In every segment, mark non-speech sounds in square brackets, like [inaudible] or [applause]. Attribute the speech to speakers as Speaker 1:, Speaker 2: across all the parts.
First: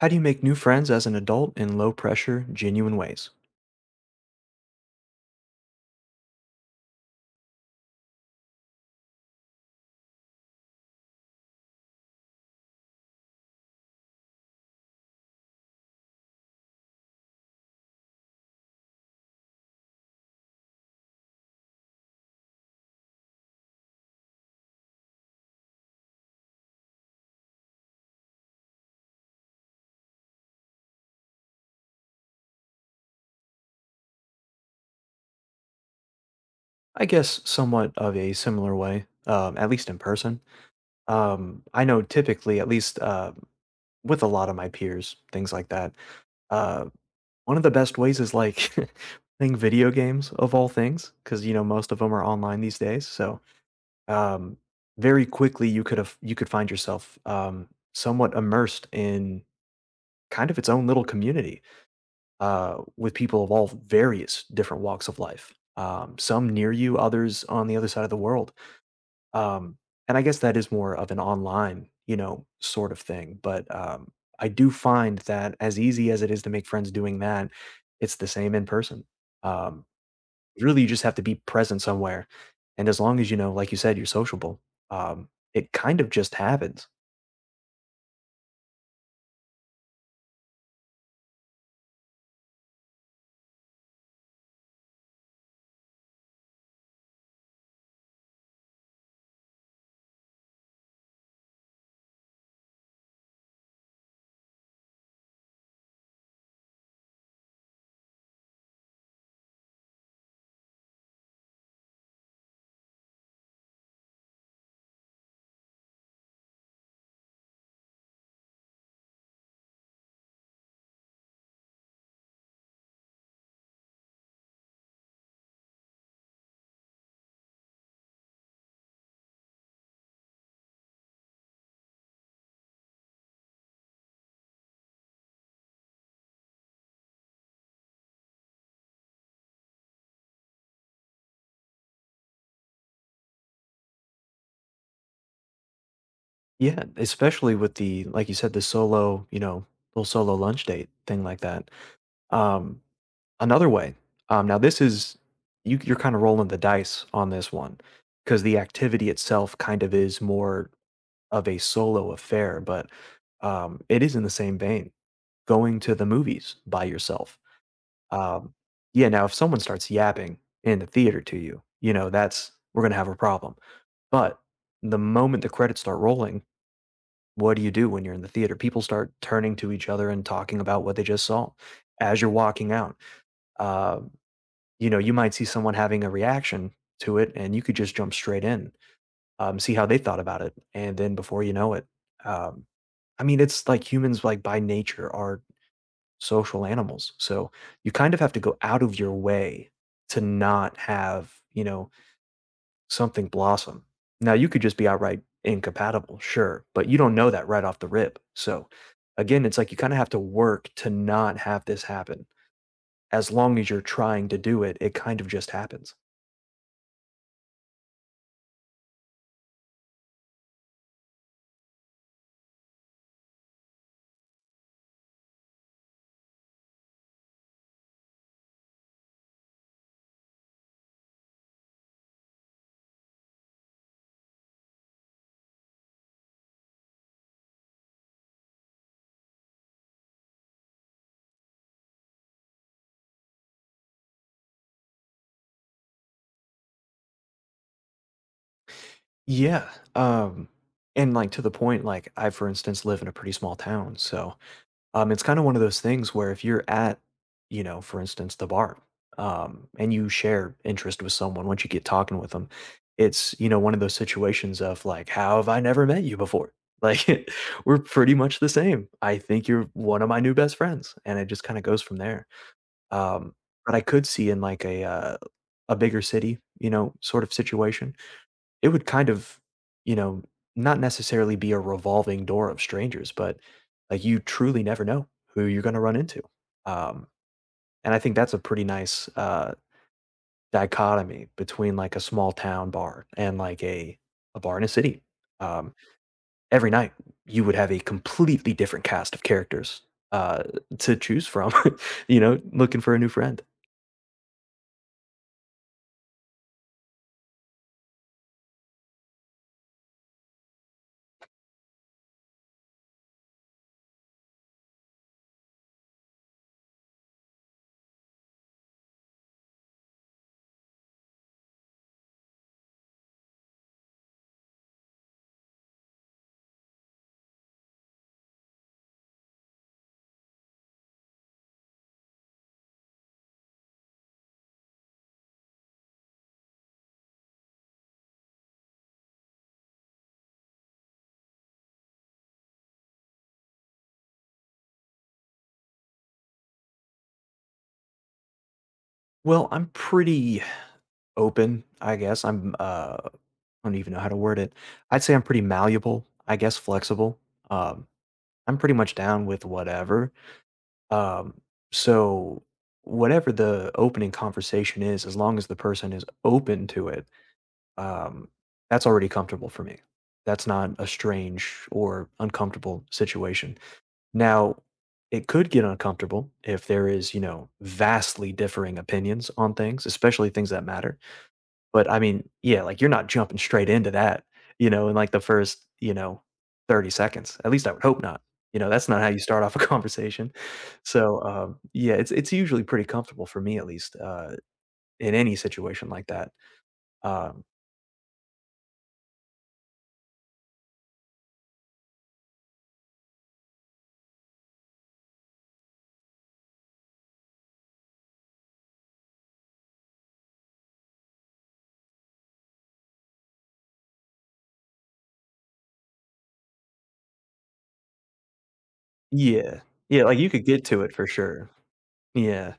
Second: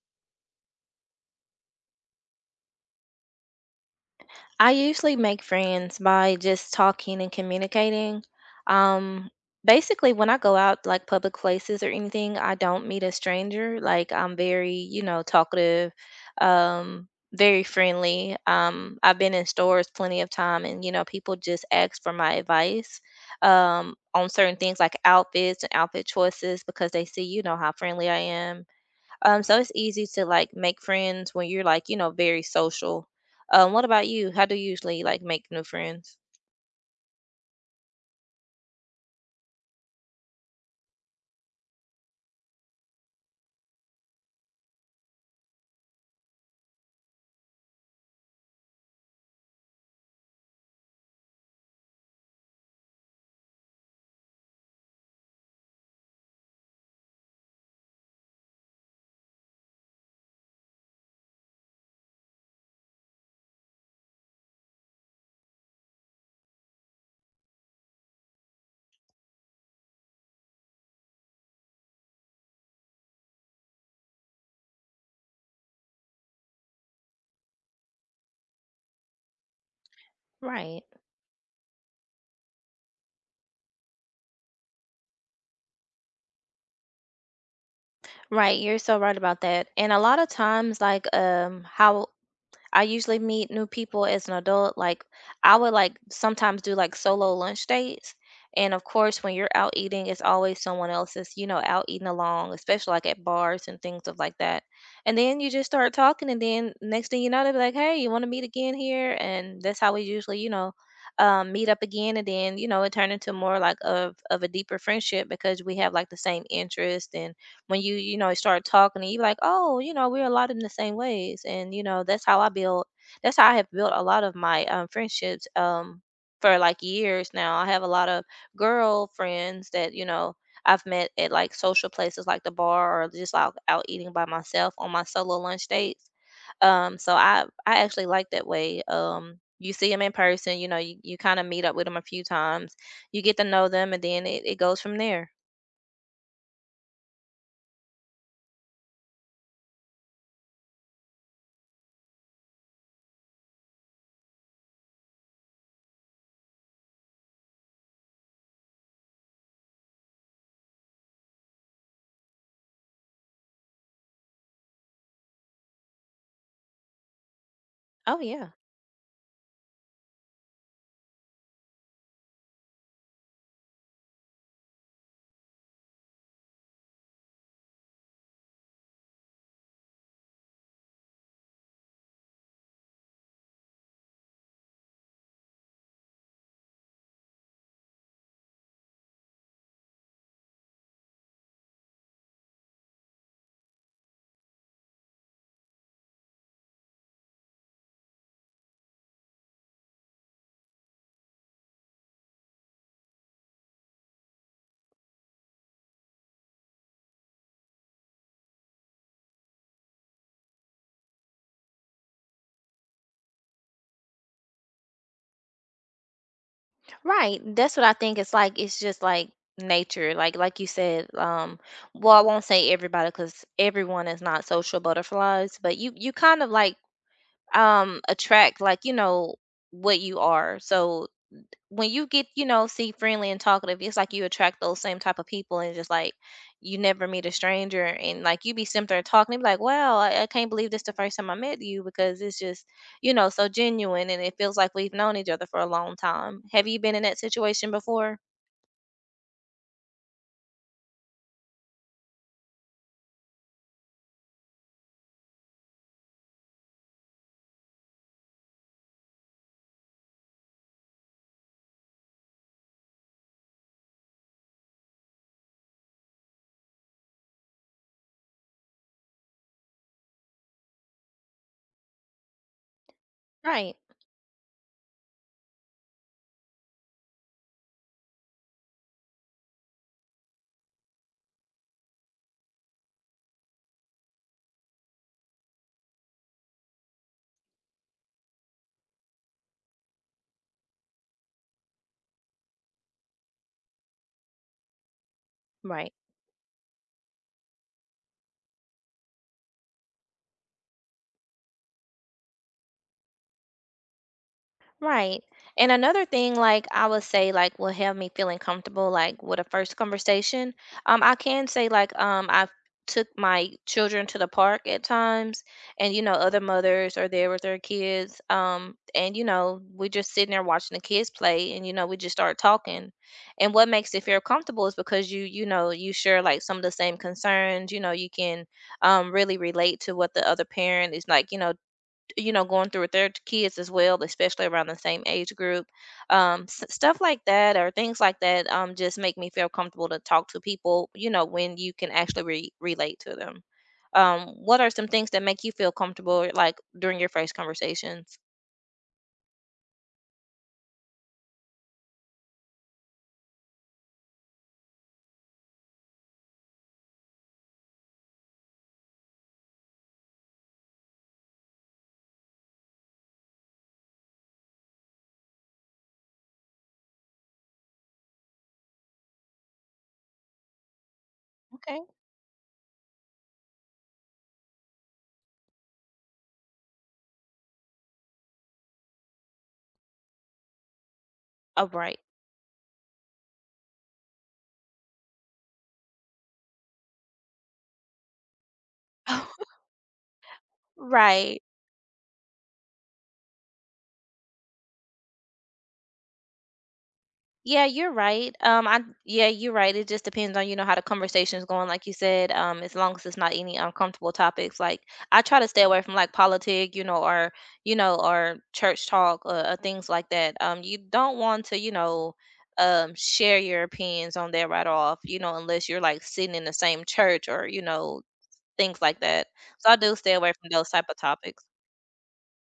Speaker 1: How do you make new friends as an adult in low pressure, genuine ways?
Speaker 2: I usually make friends by just talking and communicating. Um, Basically, when I go out like public places or anything, I don't meet a stranger. Like I'm very, you know, talkative, um, very friendly. I've been in stores plenty of time, and you know, people just ask for my advice on certain things like outfits and outfit choices because they see, you know, how friendly I am, so it's easy to like make friends when you're like, you know, very social. What about you? How do you usually like make new friends?
Speaker 1: I guess somewhat of a similar way, at least in person. I know typically, at least with a lot of my peers, things like that. Uh, one of the best ways is like [laughs] playing video games of all things, because you know most of them are online these days. So um, very quickly, you could find yourself somewhat immersed in kind of its own little community with people of all various different walks of life. Some near you, others on the other side of the world. Um, and I guess that is more of an online, you know, sort of thing. But I do find that as easy as it is to make friends doing that, it's the same in person. Um, really,
Speaker 2: Right.
Speaker 1: you just have to be present somewhere, and as long as you know, like you said, you're sociable, um, it kind of just happens.
Speaker 2: Right. You're so right about that. And a lot of times, like how I usually meet new people as an adult. Like I would like sometimes do like solo lunch dates. And of course, when you're out eating, it's always someone else that's, you know, out eating along, especially like at bars and things of like that. And then you just start talking, and then next thing you know, they'll be like, "Hey, you want to meet again here?" And that's how we usually, you know, meet up again. And then, you know, it turned into more like of a deeper friendship because we have like the same interest. And when you know, start talking and you like, oh, you know, we're a lot in the same ways, and you know, that's how I build, that's how I have built a lot of my, friendships, for like years now. I have a lot of girl friends that, you know, I've met at like social places like the bar or just out eating by myself on my solo lunch dates. Um, so I actually like that way. You see them in person, you know, you kind of meet up with them a few times, you get to know them, and then it goes from there.
Speaker 1: Yeah, especially with the like you said, the solo, you know, little solo lunch date thing like that. Um, Another way, now this is you're kinda rolling the dice on this one, because the activity itself kind of is more of a solo affair, but, it is in the same vein, going to the movies by yourself.
Speaker 2: Oh yeah.
Speaker 1: Um, yeah, now if someone starts yapping in the theater to you, you know, that's we're gonna have a problem, but the moment the credits start rolling, what do you do when you're in the theater? People start turning to each other and talking about what they just saw as you're walking out. Uh you know, you might see someone having a reaction to it and you could just jump straight in, see how they thought about it. And then before you know it, um, I mean, it's like humans, like by nature, are social animals. So you kind of have to go out of your way to not have, you know, something blossom. Now, you could just be outright incompatible, sure, but you don't know that right off the rip. So again, it's like you kind of have to work to not have this happen. As long as you're trying to do it, it kind of just happens.
Speaker 2: Right. That's what I think it's like. It's just like nature. Like you said, well, I won't say everybody because everyone is not social butterflies, but you kind of like attract like, you know, what you are. So when you get, you know, see friendly and talkative, it's like you attract those same type of people. And just like you never meet a stranger, and like you be sitting there talking, they be like, "Wow, I can't believe this the first time I met you," because it's just, you know, so genuine and it feels like we've known each other for a long time. Have you been in that situation before?
Speaker 1: Yeah, um, and, like, to the point, like, for instance, live in a pretty small town, so, it's kinda one of those things where if you're at, you know, for instance, the bar, and you share interest with someone once you get talking with them, it's, you know, one of those situations of, like, "How have I never met you before?" Like, [laughs] "We're pretty much the same. I think you're one of my new best friends," and it just kinda goes from there, um, but
Speaker 2: Right.
Speaker 1: I could see in, like, a bigger city, you know, sort of situation, it would kind of, you know, not necessarily be a revolving door of strangers, but, like, you truly never know who you're gonna run into. Um, and I think that's a pretty nice, dichotomy between, like, a small town bar and, like, a bar in a city. Um
Speaker 2: Right.
Speaker 1: every night you would have a completely different cast of characters uh, to choose from, [laughs] you know, looking for a new friend.
Speaker 2: Right. And another thing, like I would say, like will have me feeling comfortable, like with a first conversation. I can say like I've took my children to the park at times, and you know, other mothers are there with their kids, and you know, we're just sitting there watching the kids play, and you know, we just start talking. And what makes it feel comfortable is because you know, you share like some of the same concerns. You know, you can really relate to what the other parent is like, you know, you know, going through with their kids as well, especially around the same age group. Stuff like that or things like that, just make me feel comfortable to talk to people, you know, when you can actually relate to them. What are some things that make you feel comfortable, like during your first conversations?
Speaker 1: Well, I'm pretty open, I guess. I'm. I don't even know how to word it. I'd say I'm pretty malleable, I guess flexible. Um, I'm pretty much down with whatever. Um, so whatever the opening conversation is, as long as the person is open to it, um, that's already comfortable for me. That's not a strange
Speaker 2: Okay.
Speaker 1: or uncomfortable situation. Now, it could get uncomfortable if there is, you know, vastly differing opinions on things, especially things that matter, but I
Speaker 2: Upright.
Speaker 1: mean, yeah, like, you're not jumping straight into that, you know, in, like, the first, you know, 30 seconds. At least I would hope not. You know, that's not how you
Speaker 2: Right.
Speaker 1: start off a [laughs] conversation.
Speaker 2: [laughs]
Speaker 1: So,
Speaker 2: Right.
Speaker 1: yeah, it's usually pretty comfortable for me at least, in any situation like that. Um
Speaker 2: Yeah, you're right. I, yeah, you're right. It just depends on, you know, how the conversation's going, like you said. As long as it's not any uncomfortable topics, like I try to stay away from like politic, you know, or church talk, or things like that. You don't want to, you know, share your opinions on that right off, you know, unless you're like sitting in the same church or you know, things like that.
Speaker 1: Yeah.
Speaker 2: So I do
Speaker 1: Yeah,
Speaker 2: stay
Speaker 1: like, you
Speaker 2: away
Speaker 1: could
Speaker 2: from
Speaker 1: get
Speaker 2: those
Speaker 1: to
Speaker 2: type
Speaker 1: it
Speaker 2: of
Speaker 1: for
Speaker 2: topics.
Speaker 1: sure. Yeah.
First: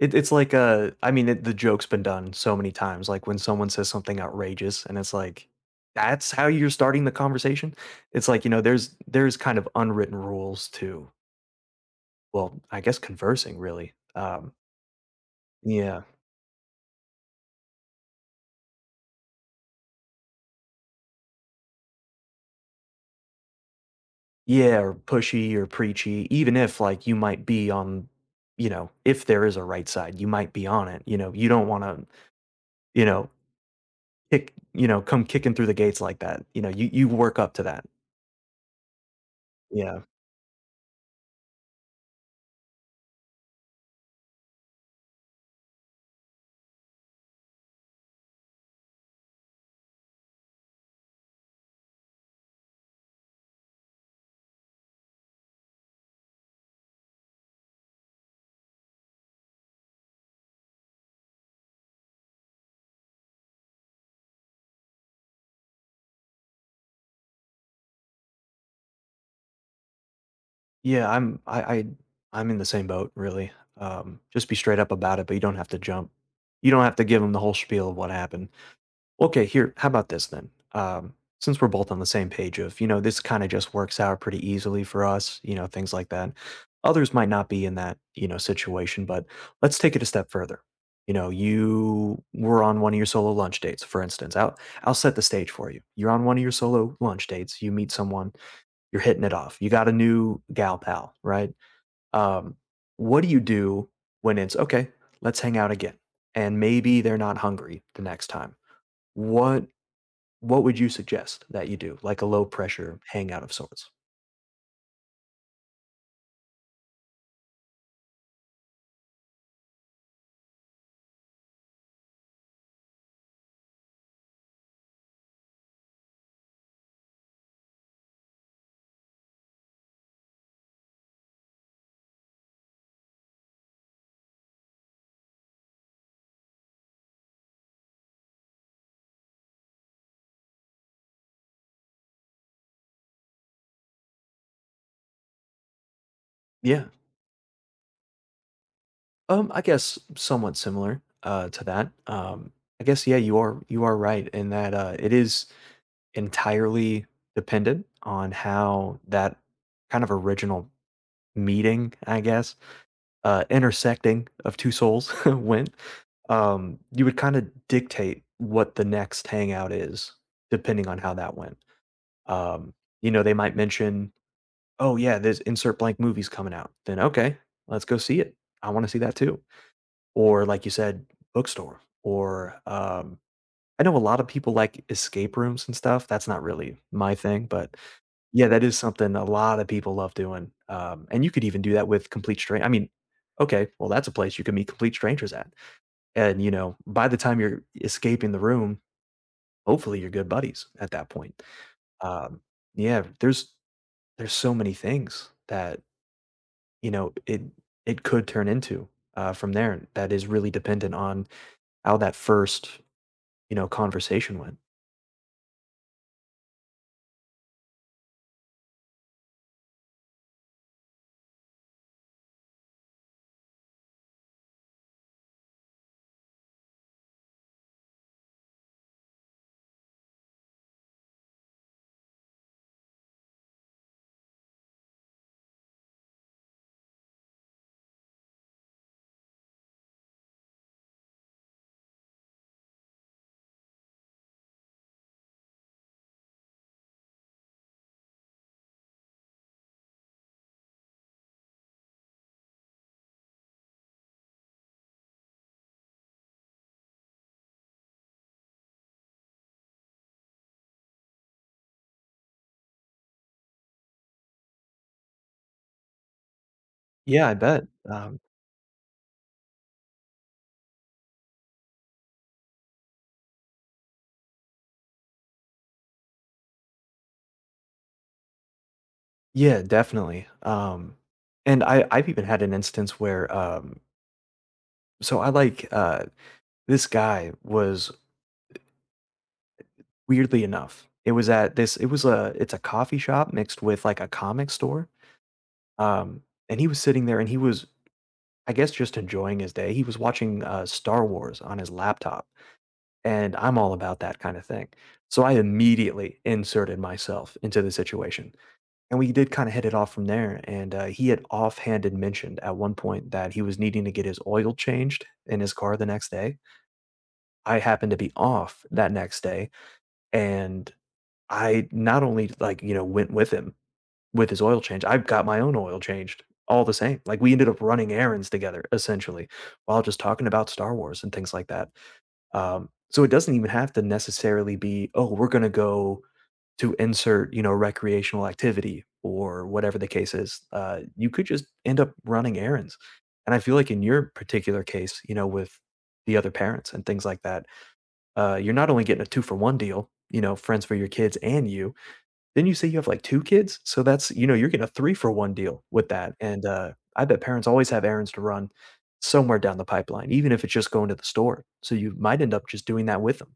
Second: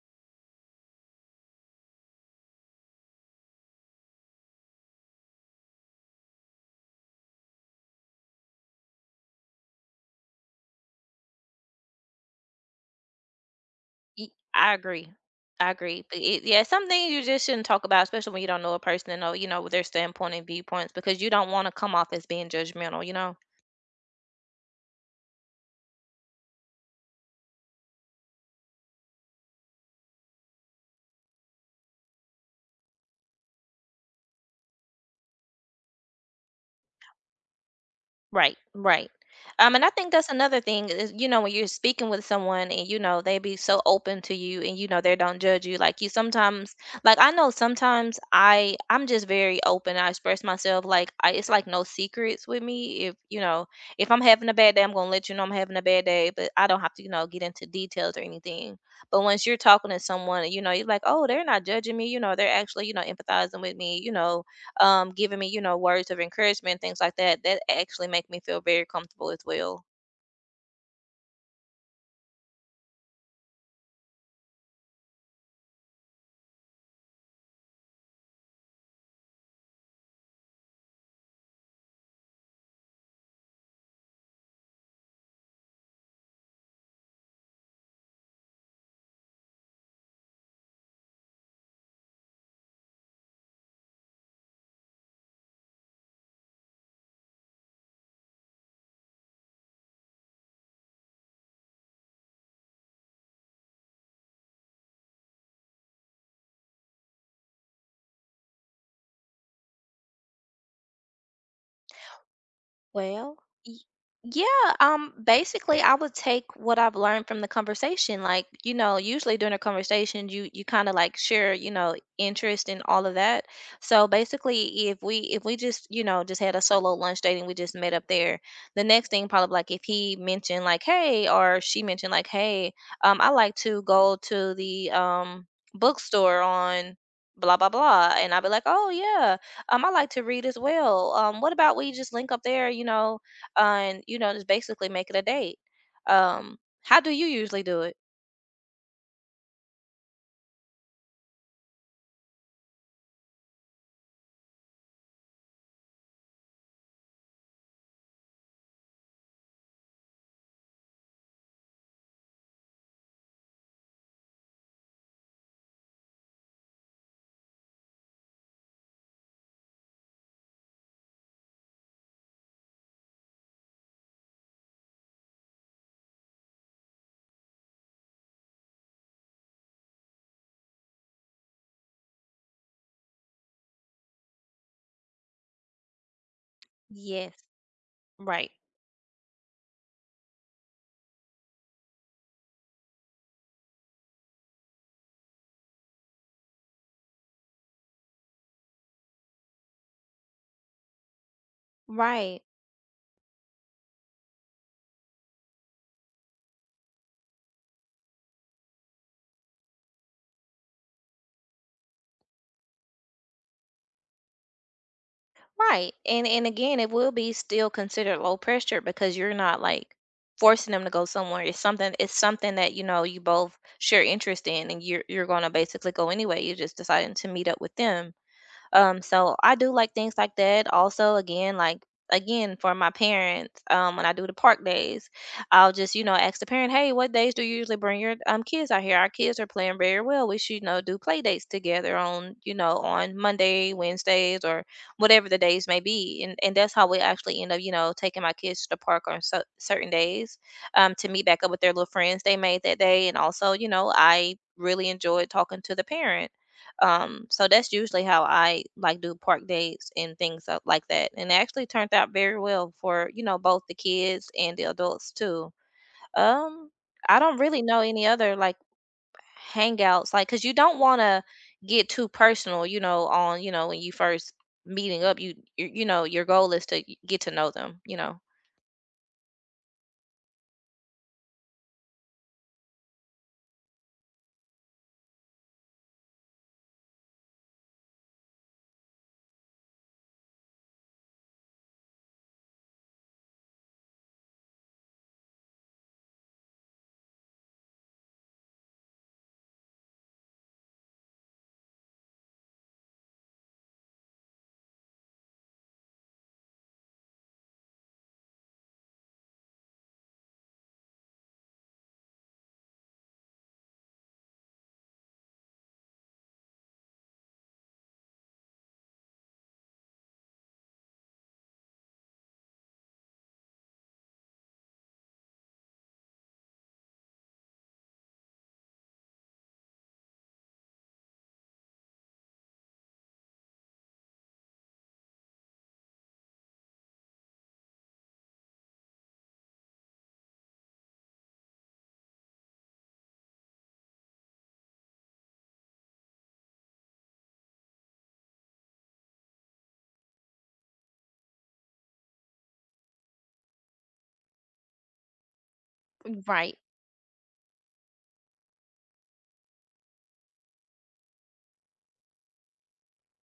Speaker 1: It's like, I mean, it the joke's been done so many times, like, when someone says something outrageous and it's like, "That's how you're starting the conversation?" It's like, you know, there's kind of unwritten rules to. Well, I guess conversing really.
Speaker 2: Ye I agree. I
Speaker 1: Yeah.
Speaker 2: agree. But it, yeah, some things you just shouldn't talk about, especially when you don't know a person and know, you know, their standpoint and viewpoints, because you don't wanna come off as being judgmental, you know?
Speaker 1: Yeah, or pushy or preachy, even if like you might be on, you know, if there is a right side, you might be on it. You know, you don't want to, you know, kick, you know, come kicking through the gates like that. You know, you work up to that.
Speaker 2: Right, right. And I
Speaker 1: Yeah.
Speaker 2: think that's another thing is, you know, when you're speaking with someone and, you know, they be so open to you and, you know, they don't judge you. Like you sometimes, like I know sometimes I'm just very open. I express myself like I, it's like no secrets with me. If, you know, if I'm having a bad day, I'm going to let you know I'm having a bad day, but I don't have to, you know, get into details or anything. But once you're talking to someone, you know, you're like, oh, they're not judging me. You know, they're actually, you know, empathizing with me, you know, giving me, you know, words of encouragement, things like that, that actually make me feel very comfortable as well.
Speaker 1: Yeah, I'm I I'm in the same boat really. Just be straight up about it, but you don't have to jump. You don't have to give them the whole spiel of what happened. Okay, here, how about this then? Since we're both on the same page of, you know, this kind of just works out pretty easily for us, you know, things like that. Others might not be in that, you know, situation, but let's take it a step further. You know, you were on one of your solo lunch dates, for instance. I'll set the stage for you. You're on one of your solo lunch dates, you meet someone, you're hitting it off. You got a new gal pal, right? Um, what do you do when it's okay, let's hang out again? And maybe they're not hungry the next time, what what would you suggest that you do? Like a low pressure
Speaker 2: Well,
Speaker 1: hangout of
Speaker 2: y-
Speaker 1: sorts?
Speaker 2: yeah, basically I would take what I've learned from the conversation. Like, you know, usually during a conversation you kind of like share, you know, interest and all of that. So basically if we just, you know, just had a solo lunch date and we just met up there, the next thing probably like if he mentioned like, "Hey," or she mentioned like, "Hey, I like to go to the bookstore on blah blah blah," and I would be like, "Oh yeah, I like to read as well. What about we just link up there, you know, and you know, just basically make it a date." Um,
Speaker 1: Yeah.
Speaker 2: how do you usually do it?
Speaker 1: I guess somewhat similar to that. I guess yeah, you are right in that it is entirely dependent on how that kind of original meeting, I guess, intersecting of two souls [laughs] went. You would kind of dictate what the next hangout is depending on how that went. Um, you know, they might mention, "Oh, yeah, there's insert blank movie's coming out." Then, "Okay, let's go see it. I wanna see that too." Or like you said, bookstore or, I know a lot of people like escape rooms and stuff, that's not really my
Speaker 2: Yes.
Speaker 1: thing, but yeah,
Speaker 2: Right.
Speaker 1: that is something a lot of people love doing, and you could even do that with complete stran I mean, okay, well, that's a place you can meet complete strangers at, and, you know, by the time you're escaping the room, hopefully you're good buddies at that point. Um,
Speaker 2: Right.
Speaker 1: yeah, there's so many things that you know, it could turn into, from there. That is really dependent on how that first, you know, conversation went.
Speaker 2: Right. And again, it will be still considered low pressure because you're not like forcing them to go somewhere. It's something, it's something that, you know, you both share interest in and you're gonna basically go anyway. You're just deciding to meet up with them. So I do like things like that. Also, again, like again for my parents, when I do the park days, I'll just you know ask the parent, "Hey, what days do you usually bring your kids out here? Our kids are playing very well. We should you know do play dates together on you know on Monday, Wednesdays, or whatever the days may be." And that's how we actually end up, you know, taking my kids to the park on certain days, to meet back up with their little friends they made that day. And also, you know, I really enjoyed talking to the parent, so that's usually how I like do park dates and things up like that. And it actually turned out very well for, you know, both the kids and the adults too. Um, I
Speaker 1: Yeah, I
Speaker 2: don't really
Speaker 1: bet.
Speaker 2: know any
Speaker 1: Um,
Speaker 2: other like hangouts, like, cause you don't want to get too personal, you know, on, you know, when you first meeting up, you know, your goal is to get to know them, you know.
Speaker 1: yeah, definitely. And I've even had an instance where, so I like, this guy was, weirdly enough, it was at this it was a it's a coffee shop mixed with, like, a comic store, um, and he was sitting there and he was, I guess, just enjoying his day. He was watching, Star Wars on his laptop. And I'm all about that kind of thing. So I immediately inserted myself into the situation, and we did kind of hit it off from there. And he had offhanded mentioned at one point that he was needing to get his oil changed in his car the next day. I happened to be off that next day, and I not only like you know went with him with his oil change, I got my own oil changed all the same. Like we ended up running errands together essentially, while just talking about Star Wars and things like that. So it doesn't even have to necessarily be, oh, we're going to go to insert, you know, recreational activity or whatever the case is. You could just end up running errands. And I feel like in your particular case, you know, with the other parents and things like that, you're not only getting a two for one deal, you know, friends for your kids and you, didn't you say you have, like, two kids? So that's you know, you're getting a three-for-one deal with that, and,
Speaker 2: Right.
Speaker 1: I bet parents always have errands to run somewhere down the pipeline, even if it's just going to the store, so you might end up just doing that with them.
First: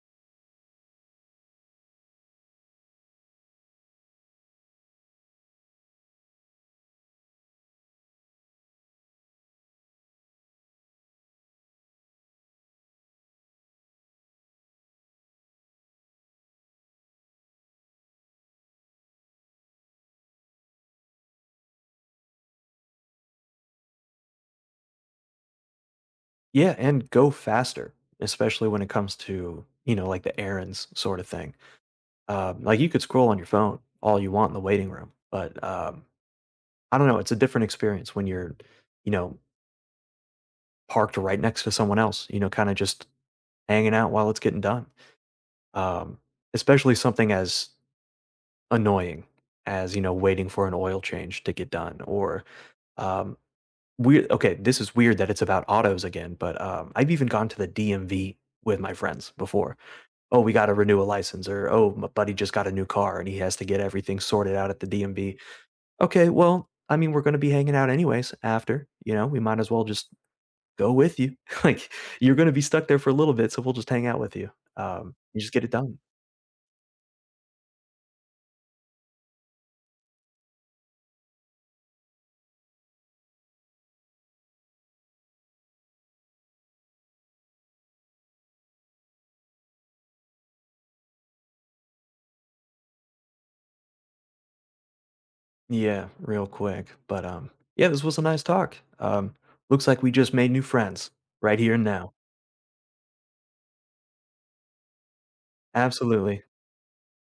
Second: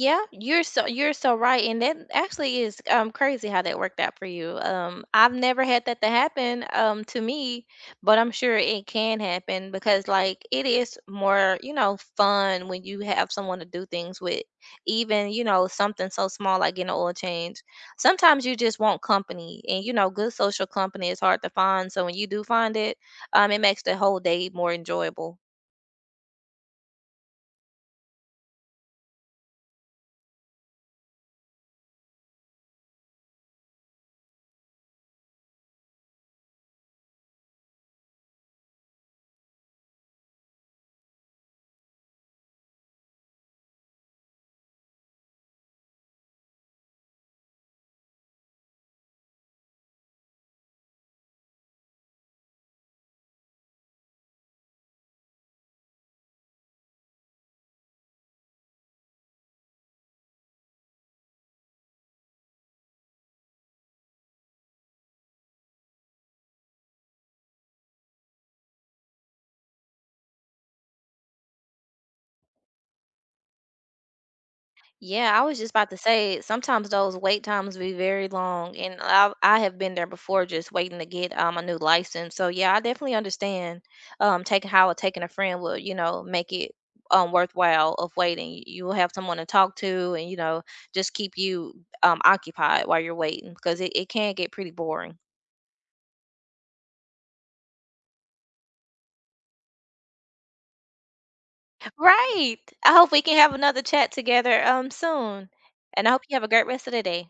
Speaker 2: Yeah, you're so, you're so right, and that actually is crazy how that worked out for you. I've never had that to happen to me, but I'm sure it can happen because like it is more, you know, fun when you have someone to do things with, even you know something so small like getting an oil change. Sometimes you just want company, and you know good social company is hard to find. So when you do find it, it makes the whole day more enjoyable.
Speaker 1: Yeah, and go faster, especially when it comes to, you know, like, the errands sort of thing. Like, you could scroll on your phone all you want in the waiting room, but, I don't know, it's a different experience when you're, you know, parked right next to someone else, you know, kinda just hanging out while it's getting done. Um, especially something as annoying as you know waiting for an oil change to get done or um weird, okay, this is weird that it's about autos again, but I've even gone to the DMV with my friends before. Oh, we got to renew a license, or oh, my buddy just got a new car and he has to get everything sorted out at the DMV. Okay, well, I mean, we're going to be hanging out anyways after, you know, we might as well just go with you [laughs] like, you're going to be stuck there for a little bit so we'll just hang out with you.
Speaker 2: Yeah,
Speaker 1: You
Speaker 2: I
Speaker 1: just
Speaker 2: was
Speaker 1: get
Speaker 2: just
Speaker 1: it
Speaker 2: about to
Speaker 1: done.
Speaker 2: say sometimes those wait times be very long, and I have been there before just waiting to get a new license. So yeah, I definitely understand taking how taking a friend would you know make it worthwhile of waiting. You will have someone to talk to, and you know just keep you occupied while you're waiting because it can get pretty boring.
Speaker 1: Yeah, real quick. But yeah, this was a nice talk. Looks like we just made new friends right here and now.
Speaker 2: Right. I hope we can have another chat together soon, and I hope you have
Speaker 1: Absolutely.
Speaker 2: a great rest of the day.